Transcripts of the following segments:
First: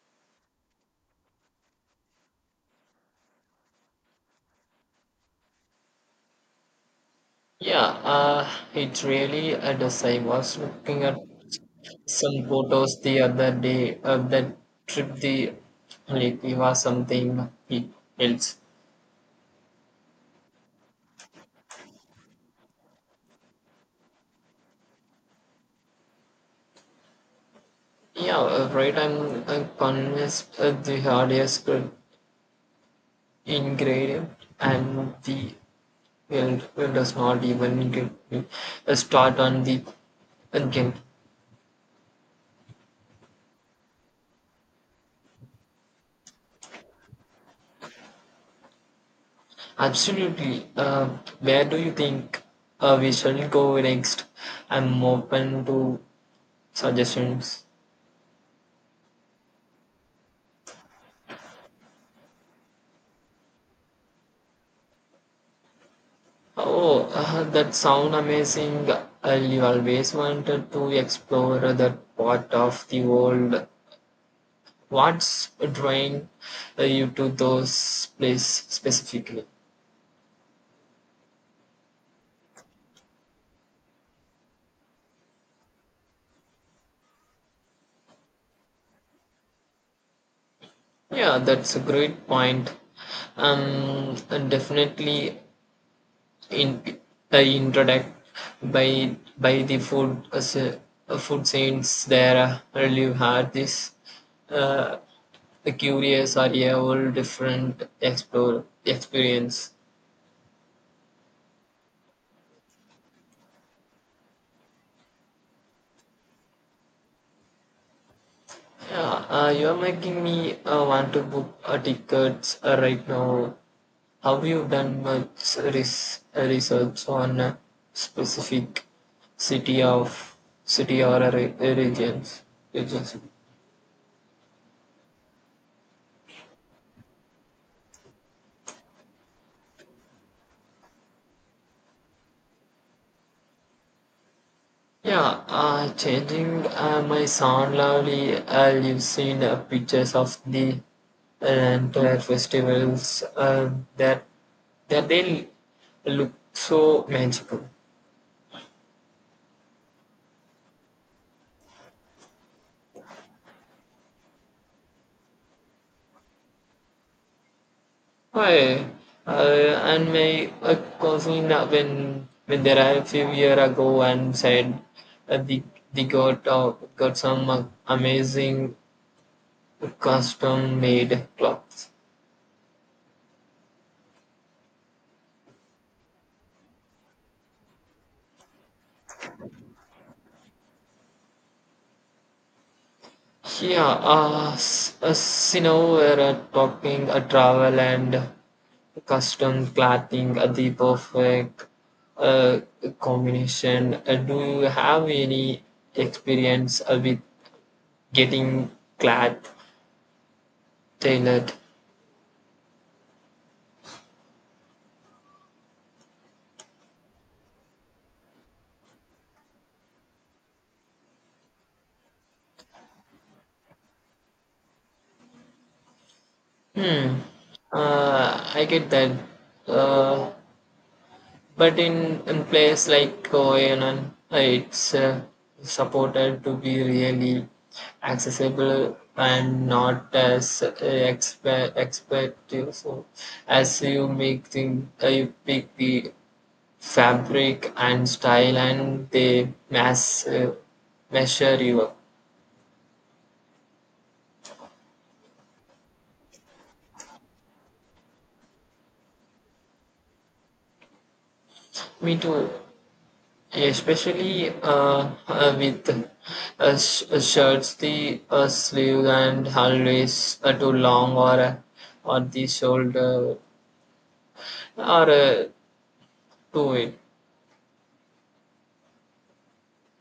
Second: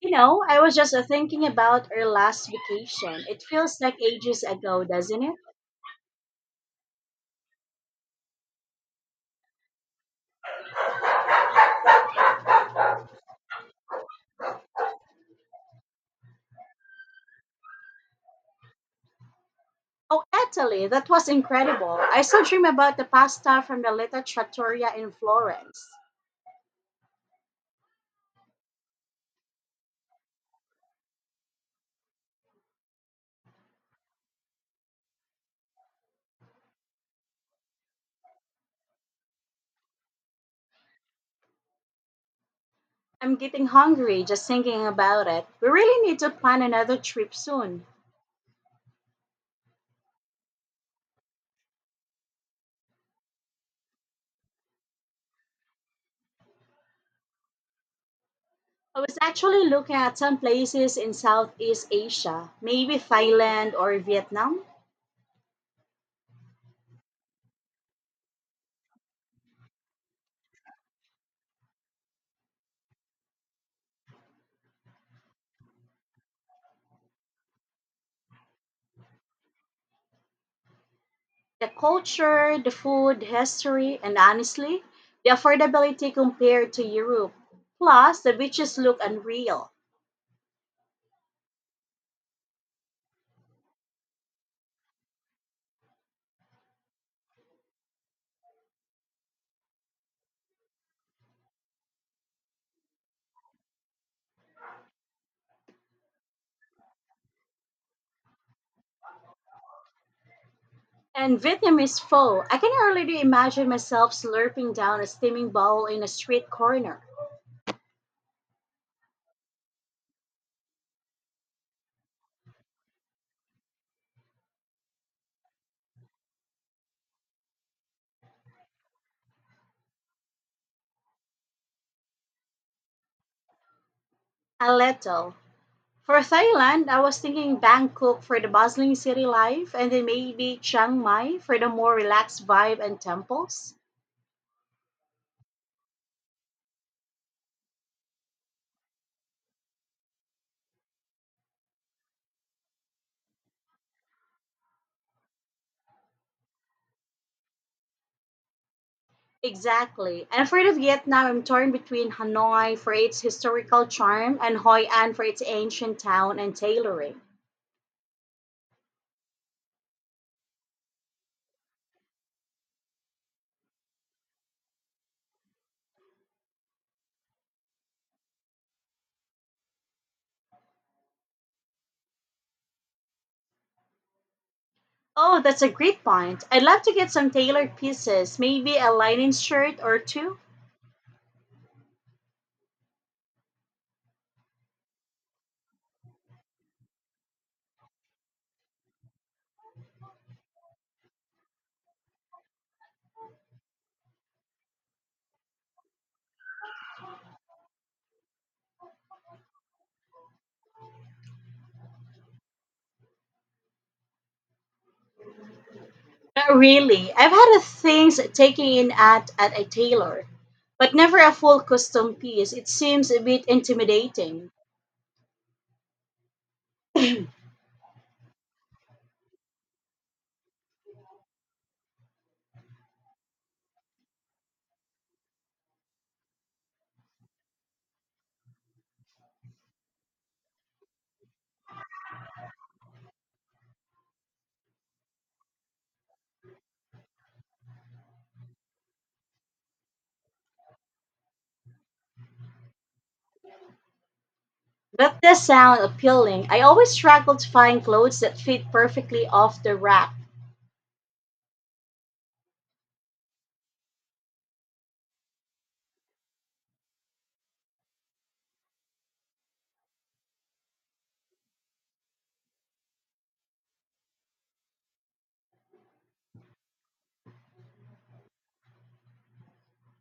You know, I was just thinking about our last vacation. It feels like ages ago, doesn't it? Yeah, uh, it really does. I was looking at some photos the other day of that trip the like it was something else. Oh, Italy, that was incredible. I still dream about the pasta from the Little Trattoria in Florence. Yeah, right. I'm convinced the hardest good ingredient and the well it does not even get me a start on the again. I'm getting hungry just thinking about it. We really need to plan another trip soon. Absolutely. Where do you think we shall go next? I'm open to suggestions. I was actually looking at some places in Southeast Asia, maybe Thailand or Vietnam. Oh, that sound amazing. I always wanted to explore that part of the world. What's drawing you to those place specifically? The culture, the food, the history, and honestly, the affordability compared to Europe. Plus, the beaches look unreal. Yeah, that's a great point. And definitely in introduced by the food food scenes there. I really had this. uh, The curious are a whole different explore experience. And Vietnamese pho, I can already imagine myself slurping down a steaming bowl in a street corner. Yeah, you're making me want to book tickets right now. Have you done much research on a specific city of city or a regions? Aleto. For Thailand, I was thinking Bangkok for the bustling city life and then maybe Chiang Mai for the more relaxed vibe and temples. Yeah, Changing my son lovely. You've seen pictures of the entire festivals that that they look so magical. Exactly. And for the Vietnam, I'm torn between Hanoi for its historical charm and Hoi An for its ancient town and tailoring. Why? And my cousin when they arrived a few year ago and said uh, they, they got got some amazing custom made clothes. Oh, that's a great point. I'd love to get some tailored pieces, maybe a linen shirt or two. We're talking travel and custom clothing, the perfect uh, combination. Do you have any experience with getting cloth tailored? Not really. I've had a things taken in at a tailor, but never a full custom piece. It seems a bit intimidating. Hmm, I get that. Uh, But in place like OANN, it's supported to be really accessible and not as expected. So as you make thing, you pick the fabric and style, and they mass measure you up. That does sound appealing. I always struggle to find clothes that fit perfectly off the rack. Me too. Yeah, especially with shirts the sleeve and always too long or or the shoulder or too wide.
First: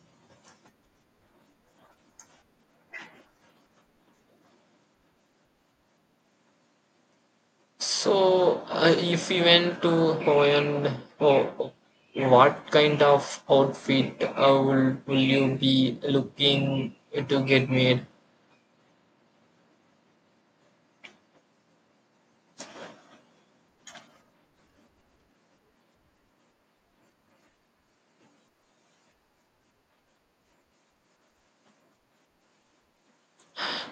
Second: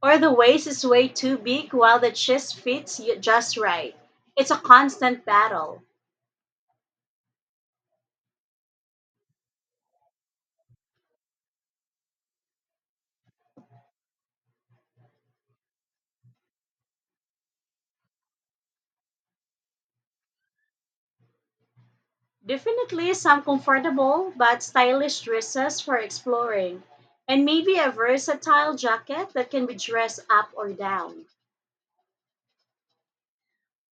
Or the waist is way too big while the chest fits you just right. It's a constant battle. So if you went to Hawaiian, oh, what kind of outfit will you be looking to get made? Definitely some comfortable but stylish dresses for exploring, and maybe a versatile jacket that can be dressed up or down.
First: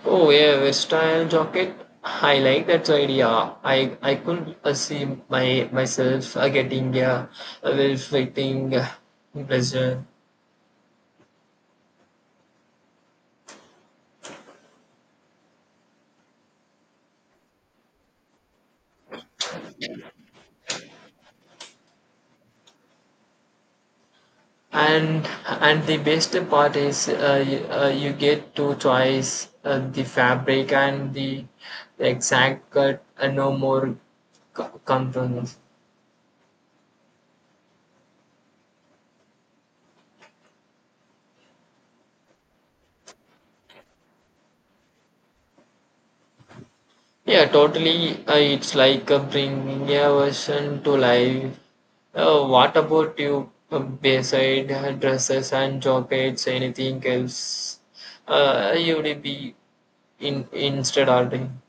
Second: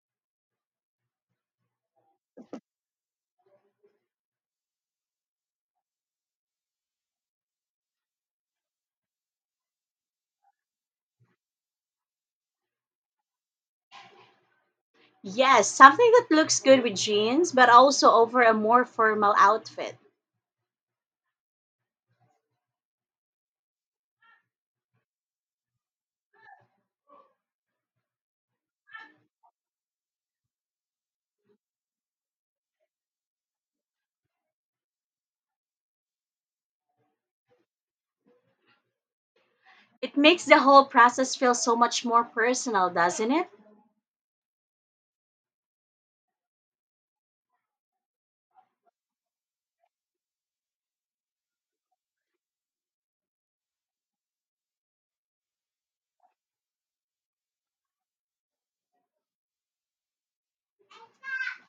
Oh yeah, versatile jacket. I like that idea. I could see my myself getting a well-fitting blazer. Yes, something that looks good with jeans, but also over a more formal outfit. And the best part is you get to choice the fabric and the exact cut, and no more compromise. It makes the whole process feel so much more personal, doesn't it? Yeah, totally. It's like bringing a version to life. What about you, beside dresses and jackets, anything else you would be in instead ordering?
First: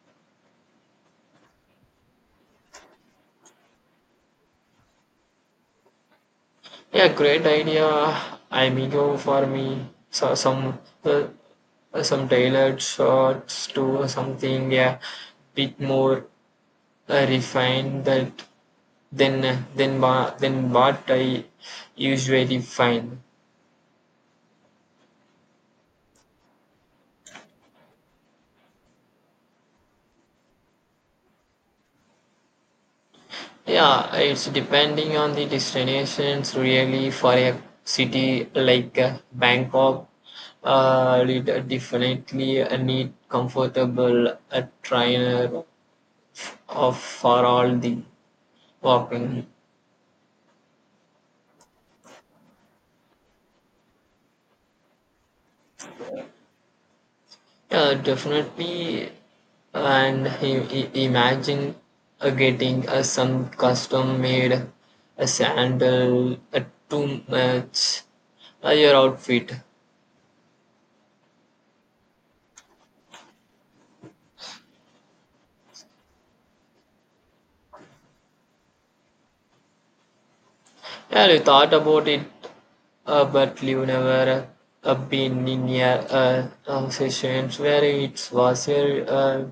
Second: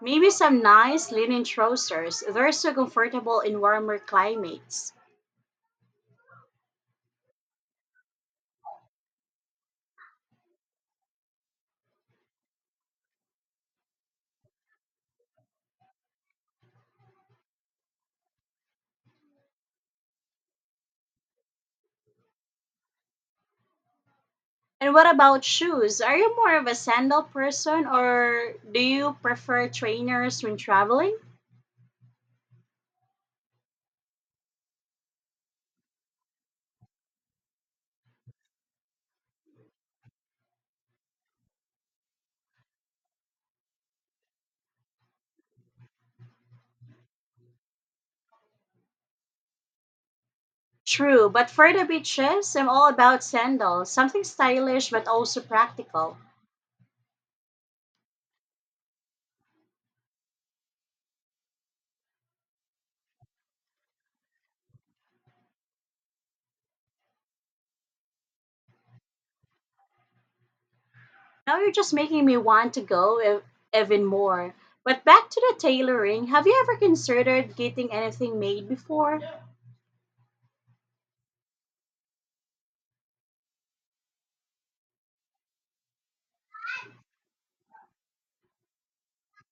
Maybe some nice linen trousers. They're so comfortable in warmer climates. Yeah, great idea. I may go for me so some tailored shorts to something, yeah, bit more refined that than than what I usually find. And what about shoes? Are you more of a sandal person or do you prefer trainers when traveling? Yeah, it's depending on the destinations, really. For a city like Bangkok, you definitely need comfortable a trainer of for all the walking. True, but for the beaches, I'm all about sandals, something stylish but also practical. Yeah, definitely, and imagine getting some custom made a sandal to match your outfit. Now you're just making me want to even more. But back to the tailoring, have you ever considered getting anything made before? Yeah, you thought about it. But you never been in a, situations where it was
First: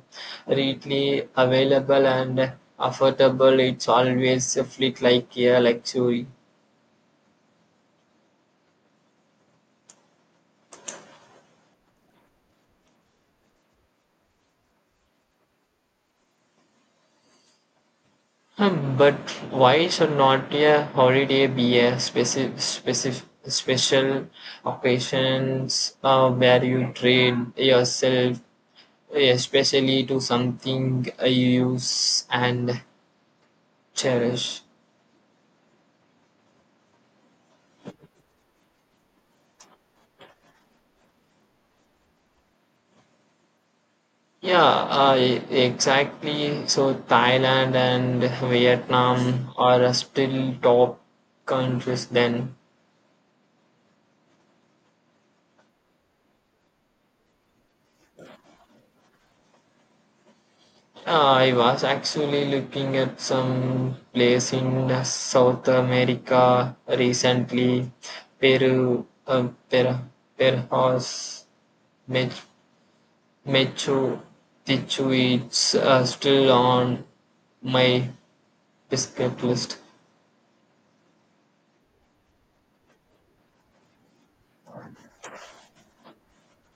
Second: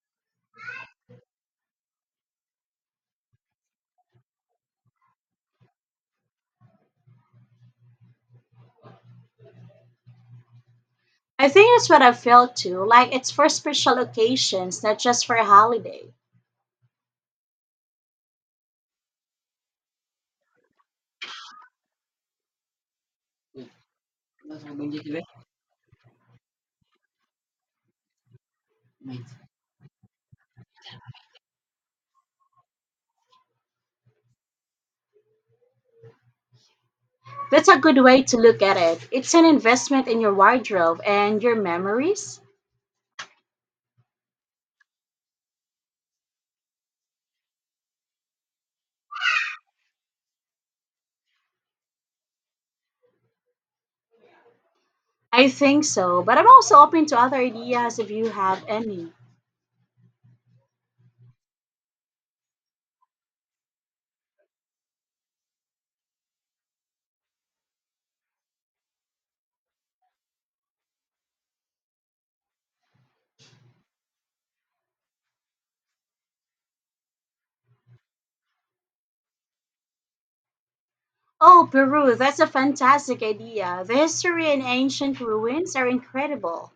readily available and affordable. It's always a fleet like a luxury. I think that's what I felt too, like it's for special occasions, not just for a holiday. But why should not a holiday be a specific special occasions where you train yourself, especially to something you use and cherish? That's a good way to look at it. It's an investment in your wardrobe and your memories? Exactly. So Thailand and Vietnam are still top countries then. I think so, but I'm also open to other ideas if you have any. I was actually looking at some place in South America recently. Peru, perhaps Mach- Machu Picchu. It's still on my biscuit list. Oh, Peru, that's a fantastic idea. The history and ancient ruins are incredible.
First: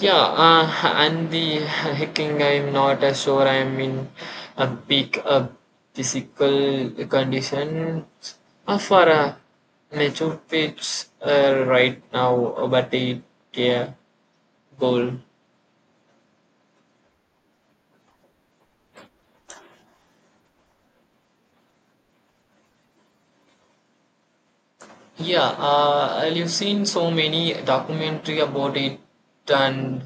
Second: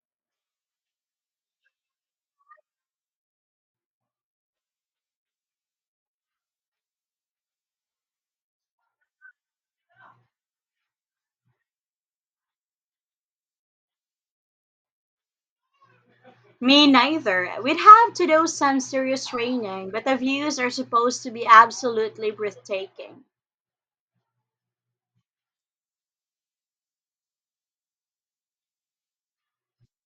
Yeah, uh, and the hiking, I'm not sure I'm in a peak physical condition for a nature pitch right now, yeah, goal. Me neither. We'd have to do some serious training, but the views are supposed to be absolutely breathtaking. Yeah, you've seen so many documentary about it, and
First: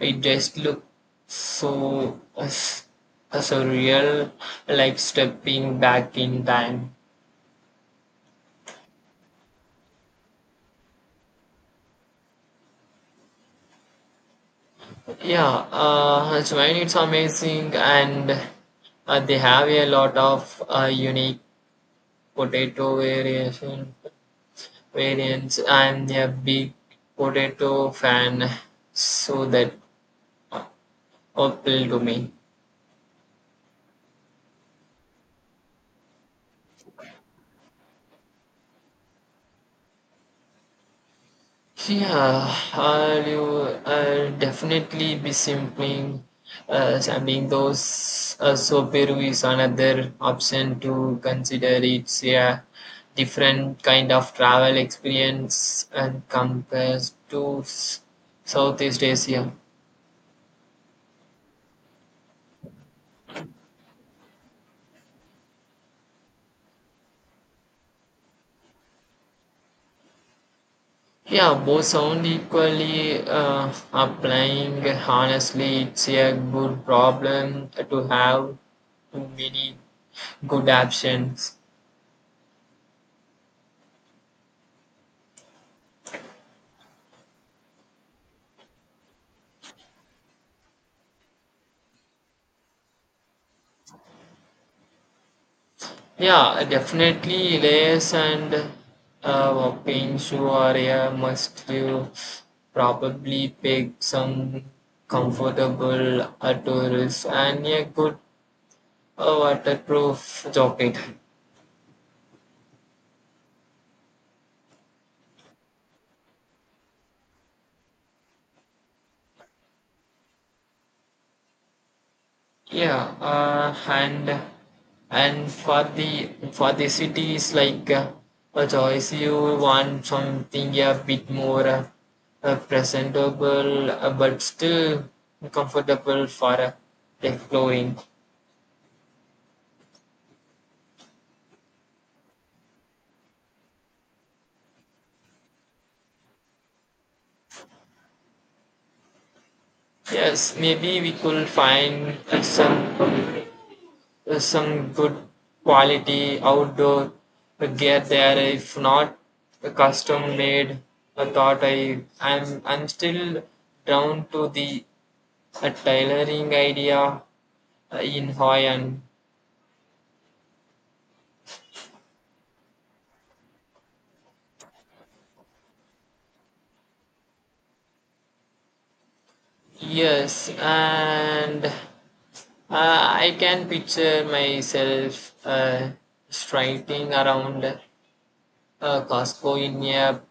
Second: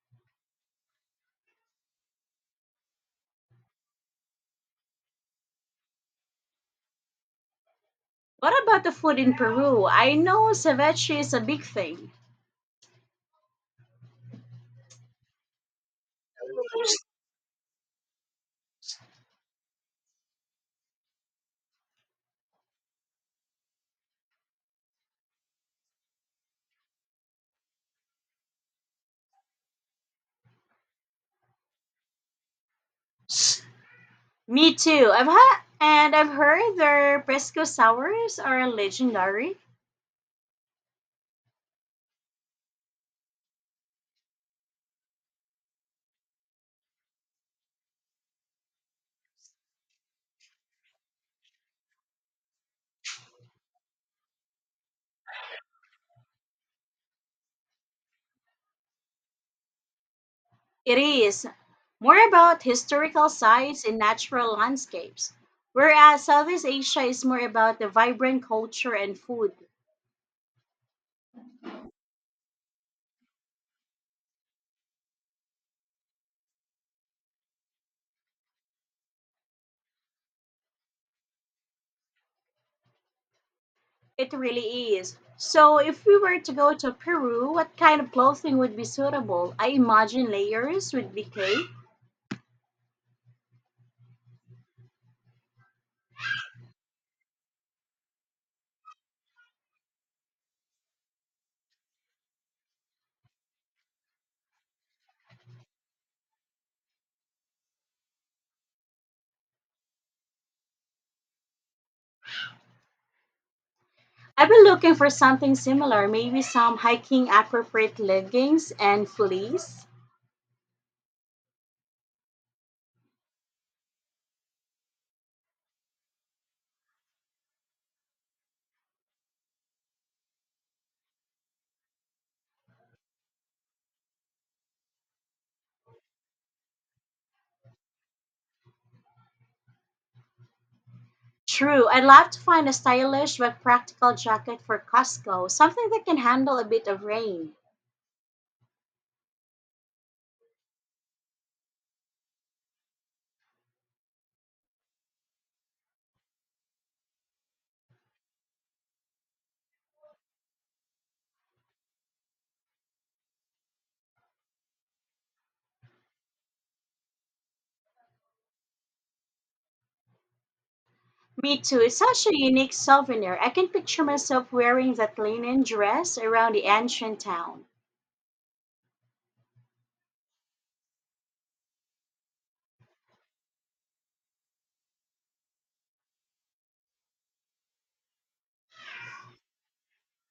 it just looks so surreal, like stepping back in time. What about the food in Peru? I know ceviche is a big thing. Yeah, Japan, it's amazing, and they have a lot of unique potato variation variants. I'm a big potato fan, so that appeal to me. Me too. I've had and I've heard their Presco sours are legendary. I'll definitely be sampling those. So Peru is another option to consider. It's a different kind of travel experience and compared to Southeast Asia. It is more about historical sites and natural landscapes, whereas Southeast Asia is more about the vibrant culture and food. Yeah, both sound equally applying. Honestly, it's a good problem to have, too many good options. It really is. So, if we were to go to Peru, what kind of clothing would be suitable? I imagine layers would be great. Yeah, definitely layers, and paints you are a must. You probably pick some comfortable outdoors and a good waterproof jacket. I've been looking for something similar, maybe some hiking appropriate leggings and fleece. Yeah, uh, and and for the cities like a choice, you want something a bit more presentable, but still comfortable for exploring. True. I'd love to find a stylish but practical jacket for Costco, something that can handle a bit of rain. Yes, maybe we could find some good quality outdoor gear there. If not, a custom made. I thought I I'm still down to the a tailoring idea in Hawaiian. Me too. It's such a unique souvenir. I can picture myself wearing that linen dress around the ancient town. Yes, and I can picture myself striding around Costco in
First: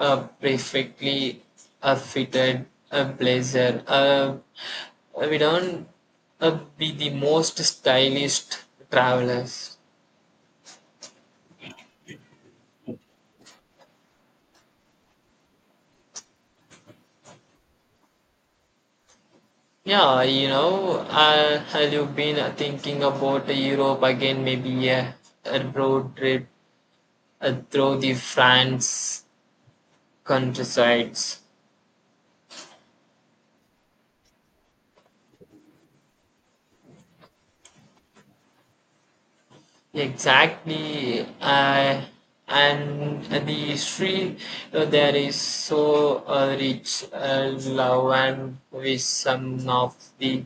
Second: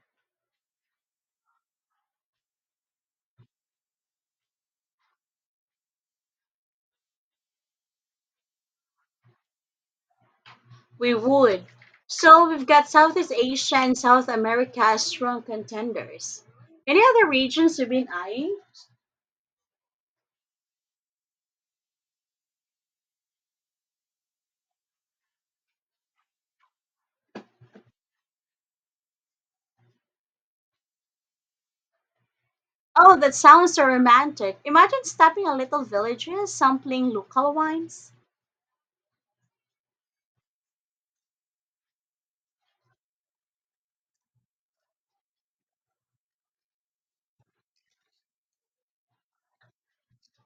a perfectly fitted blazer. We don't be the most stylish travelers. We would. So we've got Southeast Asia and South America as strong contenders. Any other regions you've been eyeing? Have you been thinking about Europe again? Maybe a road trip through the France countryside. Oh, that sounds so romantic. Imagine stopping at little villages, sampling local wines. Exactly, and the history there is so rich, love and with some of the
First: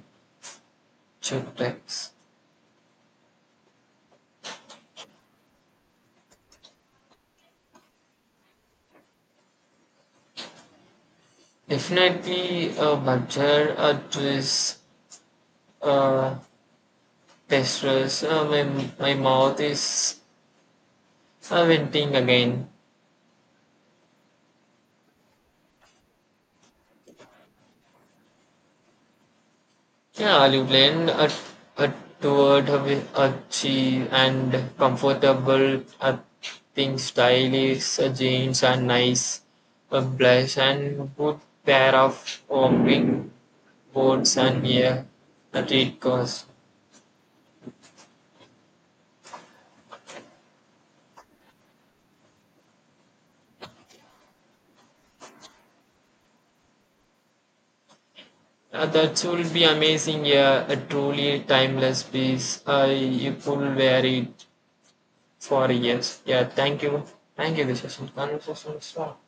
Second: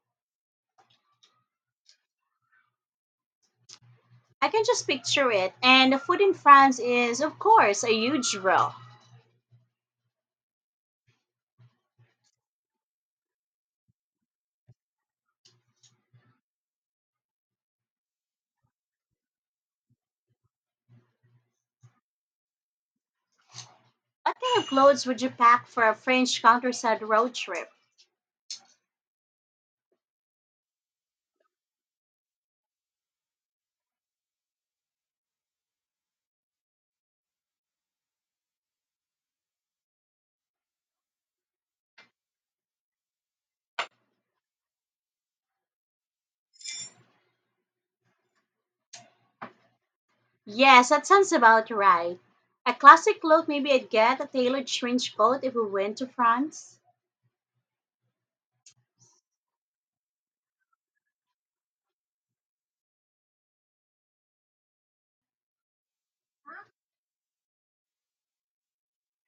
chocolates. I can just picture it. And the food in France is, of course, a huge draw. Definitely a butter, a twist, uh, pastries. My mouth is venting again. What kind of clothes would you pack for a French countryside road trip? Yeah, you plan a toward a, a cheap and comfortable a thing stylish a jeans and nice a blush and good pair of walking boots and yeah a it cost. Yes, that sounds about right. A classic look, maybe I'd get a tailored trench coat if we went to France. That will be amazing, yeah, a truly timeless piece. You could wear it for years. Yeah, thank you. Thank you, this is some conversation. Stop.